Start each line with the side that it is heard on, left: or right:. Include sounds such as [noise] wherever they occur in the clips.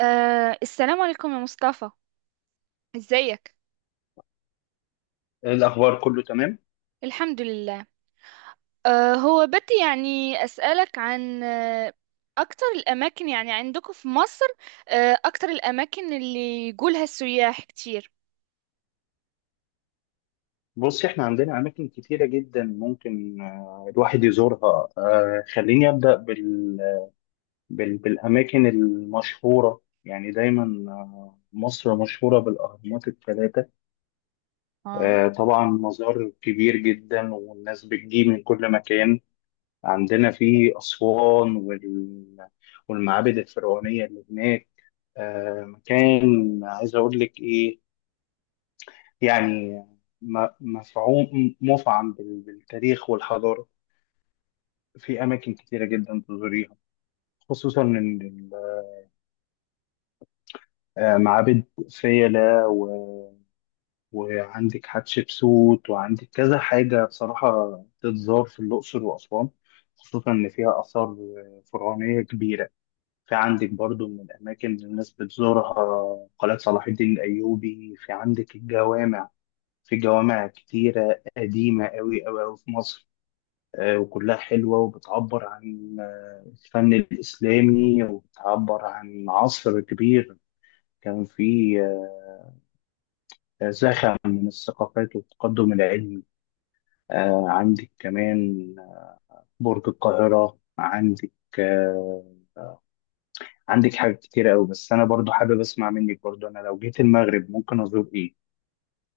right: السلام عليكم يا مصطفى. ازيك؟
left: إيه الأخبار، كله تمام؟
right: الحمد لله. هو بدي يعني أسألك عن أكتر الأماكن يعني عندكم في مصر. أكتر الأماكن اللي يقولها السياح كتير.
left: بص، احنا عندنا أماكن كتيرة جدا ممكن، الواحد يزورها. خليني أبدأ بالأماكن المشهورة. يعني دايما مصر مشهورة بالأهرامات الثلاثة.
right: اه
left: طبعا مزار كبير جدا، والناس بتجي من كل مكان. عندنا في أسوان والمعابد الفرعونية اللي هناك. مكان، عايز أقول لك إيه، يعني م- مفعوم مفعم بالتاريخ والحضارة. في أماكن كتيرة جدا تزوريها، خصوصا إن المعابد فيلة، وعندك حتشبسوت، وعندك كذا حاجة بصراحة تتزار في الأقصر وأسوان، خصوصا إن فيها آثار فرعونية كبيرة. في عندك برضو من الأماكن اللي الناس بتزورها قلعة صلاح الدين الأيوبي، في عندك الجوامع. في جوامع كتيرة قديمة أوي أوي أوي في مصر، وكلها حلوة، وبتعبر عن الفن الإسلامي، وبتعبر عن عصر كبير كان فيه زخم من الثقافات والتقدم العلمي. عندك كمان برج القاهرة. آه، عندك حاجات كتير أوي. بس أنا برضو حابب أسمع منك، برضو أنا لو جيت المغرب ممكن أزور إيه؟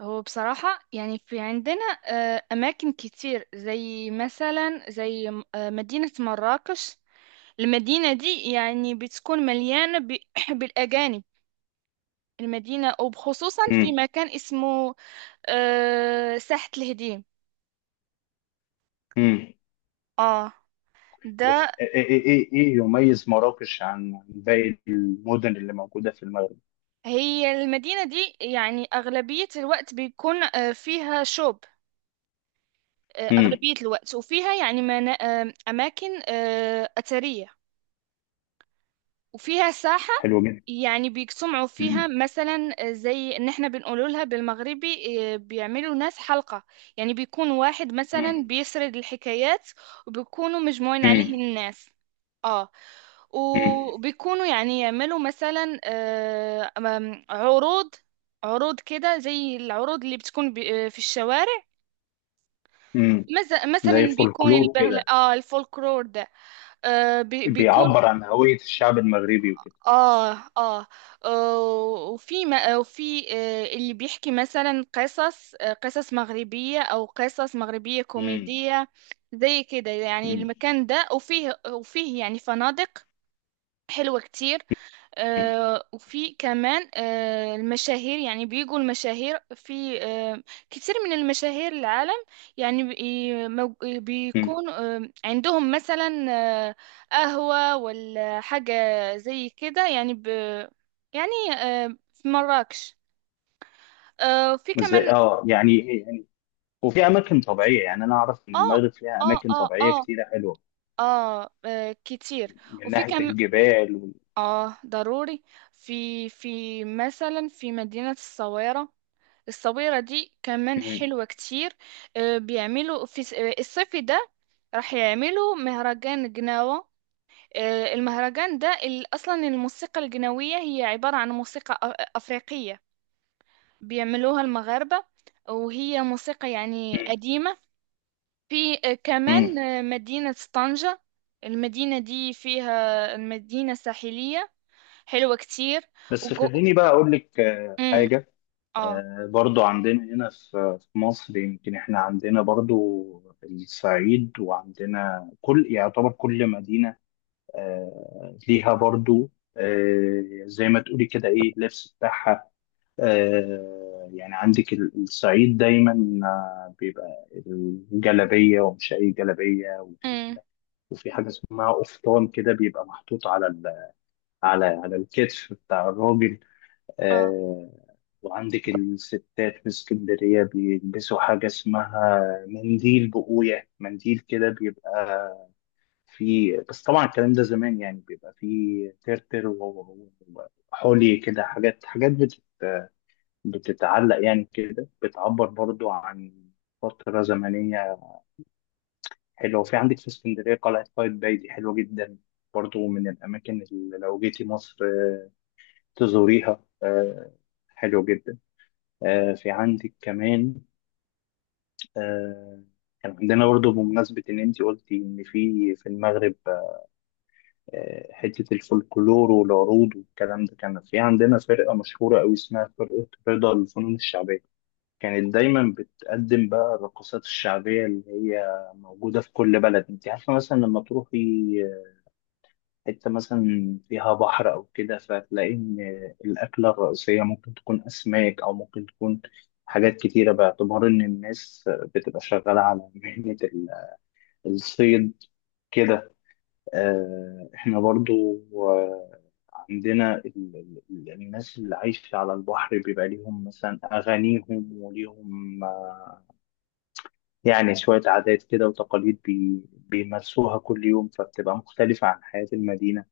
right: هو بصراحة يعني في عندنا أماكن كتير زي مثلا زي مدينة مراكش. المدينة دي يعني بتكون مليانة [clears throat] بالأجانب. المدينة وبخصوصا في
left: مم.
right: مكان اسمه ساحة الهديم.
left: مم.
right: اه ده.
left: بس إيه يميز مراكش عن باقي المدن اللي موجودة في المغرب؟
right: هي المدينة دي يعني أغلبية الوقت بيكون فيها شوب،
left: مم.
right: أغلبية الوقت وفيها يعني أماكن أثرية، وفيها ساحة
left: حلو جدا.
right: يعني بيجتمعوا فيها
left: مم.
right: مثلا زي ان احنا بنقول لها بالمغربي إيه، بيعملوا ناس حلقة. يعني بيكون واحد مثلا
left: مم.
right: بيسرد الحكايات، وبيكونوا مجموعين عليه
left: امم.
right: الناس. اه.
left: امم.
right: وبيكونوا يعني يعملوا مثلا عروض، عروض كده زي العروض اللي بتكون في الشوارع.
left: امم.
right: مثلا
left: زي
right: بيكون
left: فولكلور
right: البهل
left: كده،
right: الفولكلور ده بيكون.
left: بيعبر عن هوية الشعب المغربي وكده.
right: آه آه آه، وفي ما- آه، وفي اللي بيحكي مثلا قصص، قصص مغربية أو قصص مغربية
left: امم.
right: كوميدية زي كده. يعني
left: امم.
right: المكان ده وفيه يعني فنادق حلوة كتير. وفي كمان المشاهير، يعني بيجوا المشاهير في كتير من المشاهير العالم. يعني
left: امم.
right: بيكون عندهم مثلا آه، قهوة ولا حاجة زي كده يعني. يعني في مراكش، وفي
left: ازاي،
right: كمان.
left: وفي اماكن طبيعية، يعني انا اعرف ان
right: اه
left: المغرب فيها
right: اه
left: اماكن
right: اه
left: طبيعية
right: اه
left: كتيرة حلوة،
right: كتير.
left: من
right: وفي
left: ناحية
right: كمان
left: الجبال
right: اه ضروري. في مثلا في مدينة الصويرة. الصبيرة دي كمان
left: امم.
right: حلوة كتير. بيعملوا في الصيف ده راح يعملوا مهرجان جناوة. المهرجان ده أصلا الموسيقى الجناوية هي عبارة عن موسيقى أفريقية بيعملوها المغاربة، وهي موسيقى يعني
left: امم.
right: قديمة. في
left: امم.
right: كمان مدينة طنجة. المدينة دي فيها، المدينة ساحلية حلوة كتير.
left: بس
right: وجو...
left: خليني بقى اقول لك
right: مم.
left: حاجة.
right: اه.
left: برضو عندنا هنا في مصر، يمكن احنا عندنا برضو الصعيد، وعندنا يعتبر كل مدينة ليها برضو، زي ما تقولي كده، ايه اللبس بتاعها. يعني عندك الصعيد دايما بيبقى الجلابية، ومش أي جلابية.
right: مم.
left: وفي حاجة اسمها قفطان كده، بيبقى محطوط على الكتف بتاع الراجل.
right: اه
left: آه، وعندك الستات في اسكندرية بيلبسوا حاجة اسمها منديل بقوية، منديل كده بيبقى في. بس طبعا الكلام ده زمان، يعني بيبقى فيه ترتر وحولي كده، حاجات بتتعلق يعني كده، بتعبر برضو عن فترة زمنية حلوة. وفي عندك في اسكندرية قلعة قايتباي، دي حلوة جدا، برضو من الأماكن اللي لو جيتي مصر تزوريها. حلو جدا. آه، في عندك كمان آه، كان عندنا برضو، بمناسبة إن أنت قلتي إن في المغرب حتة الفولكلور والعروض والكلام ده، كان في عندنا فرقة مشهورة أوي اسمها فرقة رضا للفنون الشعبية. كانت دايما بتقدم بقى الرقصات الشعبية اللي هي موجودة في كل بلد. انت عارفة مثلا لما تروحي حتة مثلا فيها بحر أو كده، فتلاقي إن الأكلة الرئيسية ممكن تكون أسماك، أو ممكن تكون حاجات كتيرة، باعتبار إن الناس بتبقى شغالة على مهنة الصيد كده. احنا برضو عندنا الناس اللي عايشة على البحر بيبقى ليهم مثلا أغانيهم، وليهم يعني شوية عادات كده وتقاليد بيمارسوها كل يوم، فبتبقى مختلفة عن حياة المدينة.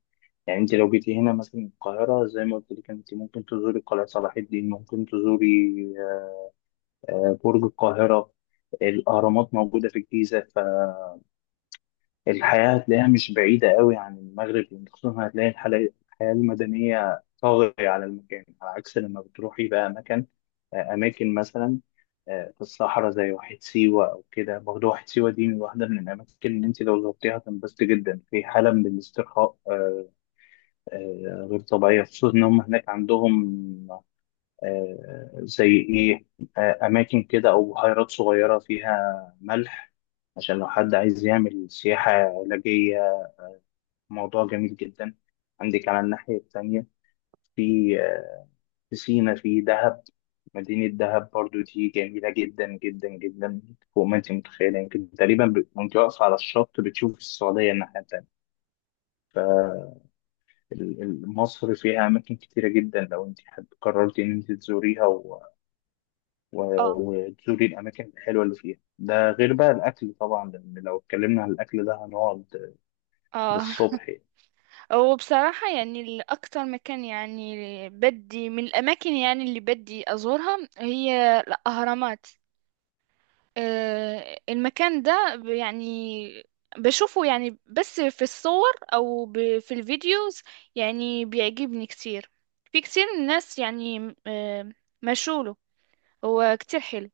left: يعني انت لو جيتي هنا مثلا القاهرة، زي ما قلت لك انت ممكن تزوري قلعة صلاح الدين، ممكن تزوري برج القاهرة. الأهرامات موجودة في الجيزة. الحياة هتلاقيها مش بعيدة قوي عن المغرب، يعني خصوصا هتلاقي الحياة المدنية طاغية على المكان، على عكس لما بتروحي بقى مكان، أماكن مثلا في الصحراء، زي واحد سيوة أو كده، برضه واحد سيوة دي واحدة من الأماكن اللي أنت لو زرتيها هتنبسطي جدا، في حالة من الاسترخاء غير طبيعية، خصوصا إن هم هناك عندهم زي إيه، أماكن كده أو بحيرات صغيرة فيها ملح، عشان لو حد عايز يعمل سياحة علاجية. موضوع جميل جدا. عندك على الناحية التانية في سينا، في دهب. مدينة دهب برضو دي جميلة جدا جدا جدا، فوق ما انت متخيلة. يمكن تقريبا وانت واقفة على الشط بتشوف السعودية الناحية التانية. فمصر فيها أماكن كتيرة جدا، لو انت قررتي ان انت تزوريها و...
right: اه
left: وتزوري الأماكن الحلوة اللي فيها، ده غير بقى الأكل طبعا، لأن لو اتكلمنا عن الأكل ده هنقعد
right: اه.
left: للصبح يعني.
right: وبصراحة يعني الأكتر مكان يعني بدي من الأماكن يعني اللي بدي أزورها هي الأهرامات. المكان ده يعني بشوفه يعني بس في الصور أو في الفيديوز. يعني بيعجبني كتير. في كتير من الناس يعني مشوله، هو كتير حلو.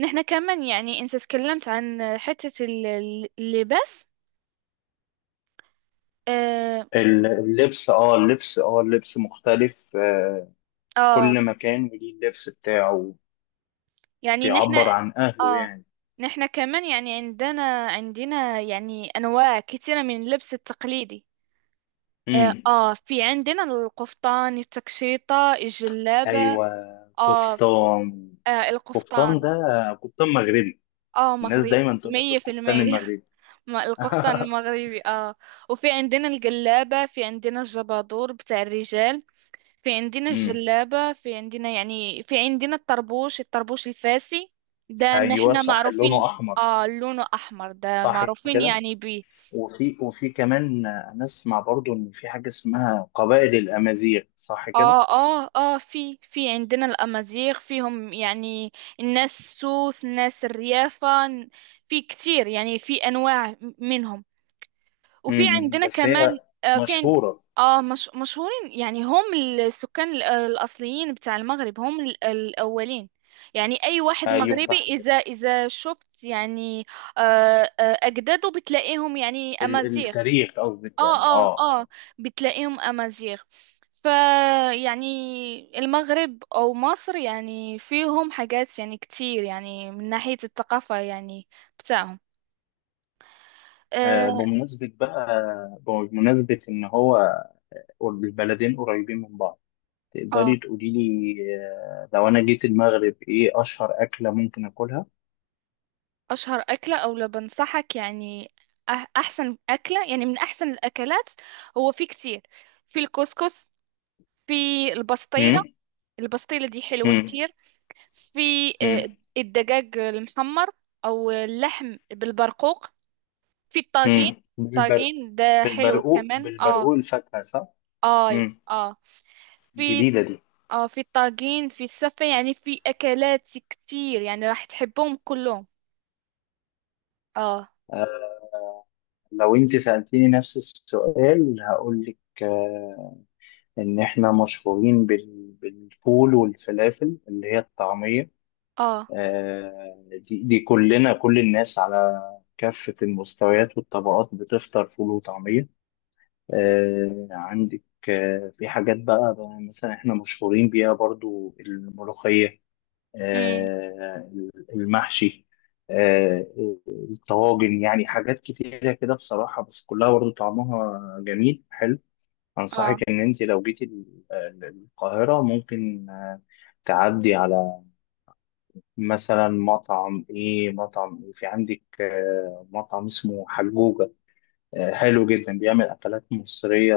right: نحنا كمان يعني أنت تكلمت عن حتة اللباس. آه,
left: اللبس مختلف،
right: آه
left: كل مكان وليه اللبس بتاعه،
right: يعني
left: بيعبر عن أهله
right: اه
left: يعني.
right: نحنا كمان يعني عندنا يعني انواع كثيره من اللبس التقليدي. اه،
left: امم.
right: في عندنا القفطان، التكشيطه، الجلابه.
left: أيوة.
right: اه،
left: كفتان كفتان
right: القفطان.
left: ده كفتان مغربي.
right: اه،
left: الناس
right: مغربي
left: دايما تقول لك
right: مية في
left: الكفتان
right: المية
left: المغربي.
right: [laughs] القفطان
left: [laughs]
right: المغربي، اه. وفي عندنا الجلابه، في عندنا الجبادور بتاع الرجال، في عندنا
left: امم.
right: الجلابة، في عندنا يعني في عندنا الطربوش الفاسي ده ان
left: أيوة،
right: احنا
left: صح، لونه
right: معروفين.
left: أحمر.
right: اه، لونه احمر، ده
left: صح
right: معروفين
left: كده.
right: يعني بيه.
left: وفي كمان أنا أسمع برضو إن في حاجة اسمها قبائل الأمازيغ، صح كده؟
right: اه اه في عندنا الامازيغ فيهم يعني، الناس السوس، الناس الريافة، في كتير يعني في انواع منهم. وفي
left: امم.
right: عندنا
left: بس
right: كمان
left: هي
right: آه، في عند
left: مشهورة.
right: اه مش... مشهورين يعني، هم السكان الأصليين بتاع المغرب، هم الأولين. يعني أي واحد
left: أيوة،
right: مغربي
left: صح كده.
right: إذا شفت يعني أجداده بتلاقيهم يعني أمازيغ.
left: التاريخ قصدك، يعني
right: اه اه اه
left: اه.
right: بتلاقيهم أمازيغ. ف يعني المغرب أو مصر يعني فيهم حاجات يعني كتير يعني من ناحية الثقافة يعني بتاعهم.
left: آه،
right: اه.
left: بمناسبة بقى بمناسبة إن هو البلدين قريبين من بعض،
right: آه.
left: تقدري تقولي لي لو أنا جيت المغرب إيه أشهر أكلة ممكن آكلها؟
right: اشهر اكله، او لو بنصحك يعني احسن اكله يعني، من احسن الاكلات، هو في كتير. في الكسكس، في البسطيله.
left: مم؟
right: البسطيله دي حلوه
left: مم؟
right: كتير. في آه،
left: مم؟
right: الدجاج المحمر، او اللحم بالبرقوق، في الطاجين.
left: مم؟
right: الطاجين ده حلو كمان. اه
left: بالبرقوق، الفاكهة، صح؟
right: اه
left: مم.
right: اه. في،
left: جديدة دي.
right: اه، في الطاجين، في السفه، يعني في اكلات كتير يعني راح تحبهم كلهم. اه
left: لو أنت سألتيني نفس السؤال هقول لك إن إحنا مشهورين بالفول والفلافل اللي هي الطعمية.
right: اه
left: آه، دي كلنا، كل الناس على كافة المستويات والطبقات بتفطر فول وطعمية. عندك في حاجات بقى مثلا احنا مشهورين بيها برضو الملوخية،
right: امم
left: آه، المحشي، آه، الطواجن، يعني حاجات كتيرة كده بصراحة، بس كلها برضو طعمها جميل حلو. أنصحك
right: اه.
left: إن أنت لو جيتي القاهرة ممكن تعدي على مثلا مطعم ايه مطعم ايه في عندك مطعم اسمه حجوجة، حلو جدا بيعمل اكلات مصرية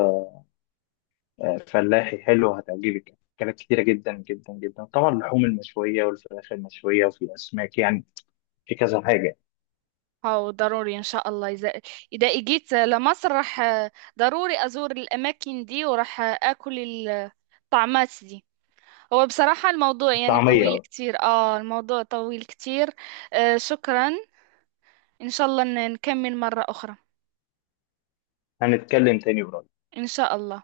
left: فلاحي، حلو هتعجبك اكلات كتيرة جدا جدا جدا، طبعا اللحوم المشوية، والفراخ المشوية، وفي اسماك يعني، في كذا حاجة.
right: أو ضروري إن شاء الله، إذا إجيت لمصر راح ضروري أزور الأماكن دي وراح أكل الطعمات دي. هو بصراحة الموضوع يعني طويل
left: طعمية.
right: كتير، الموضوع طويل كتير. شكرا، إن شاء الله نكمل مرة أخرى.
left: هنتكلم تاني قريب.
right: إن شاء الله.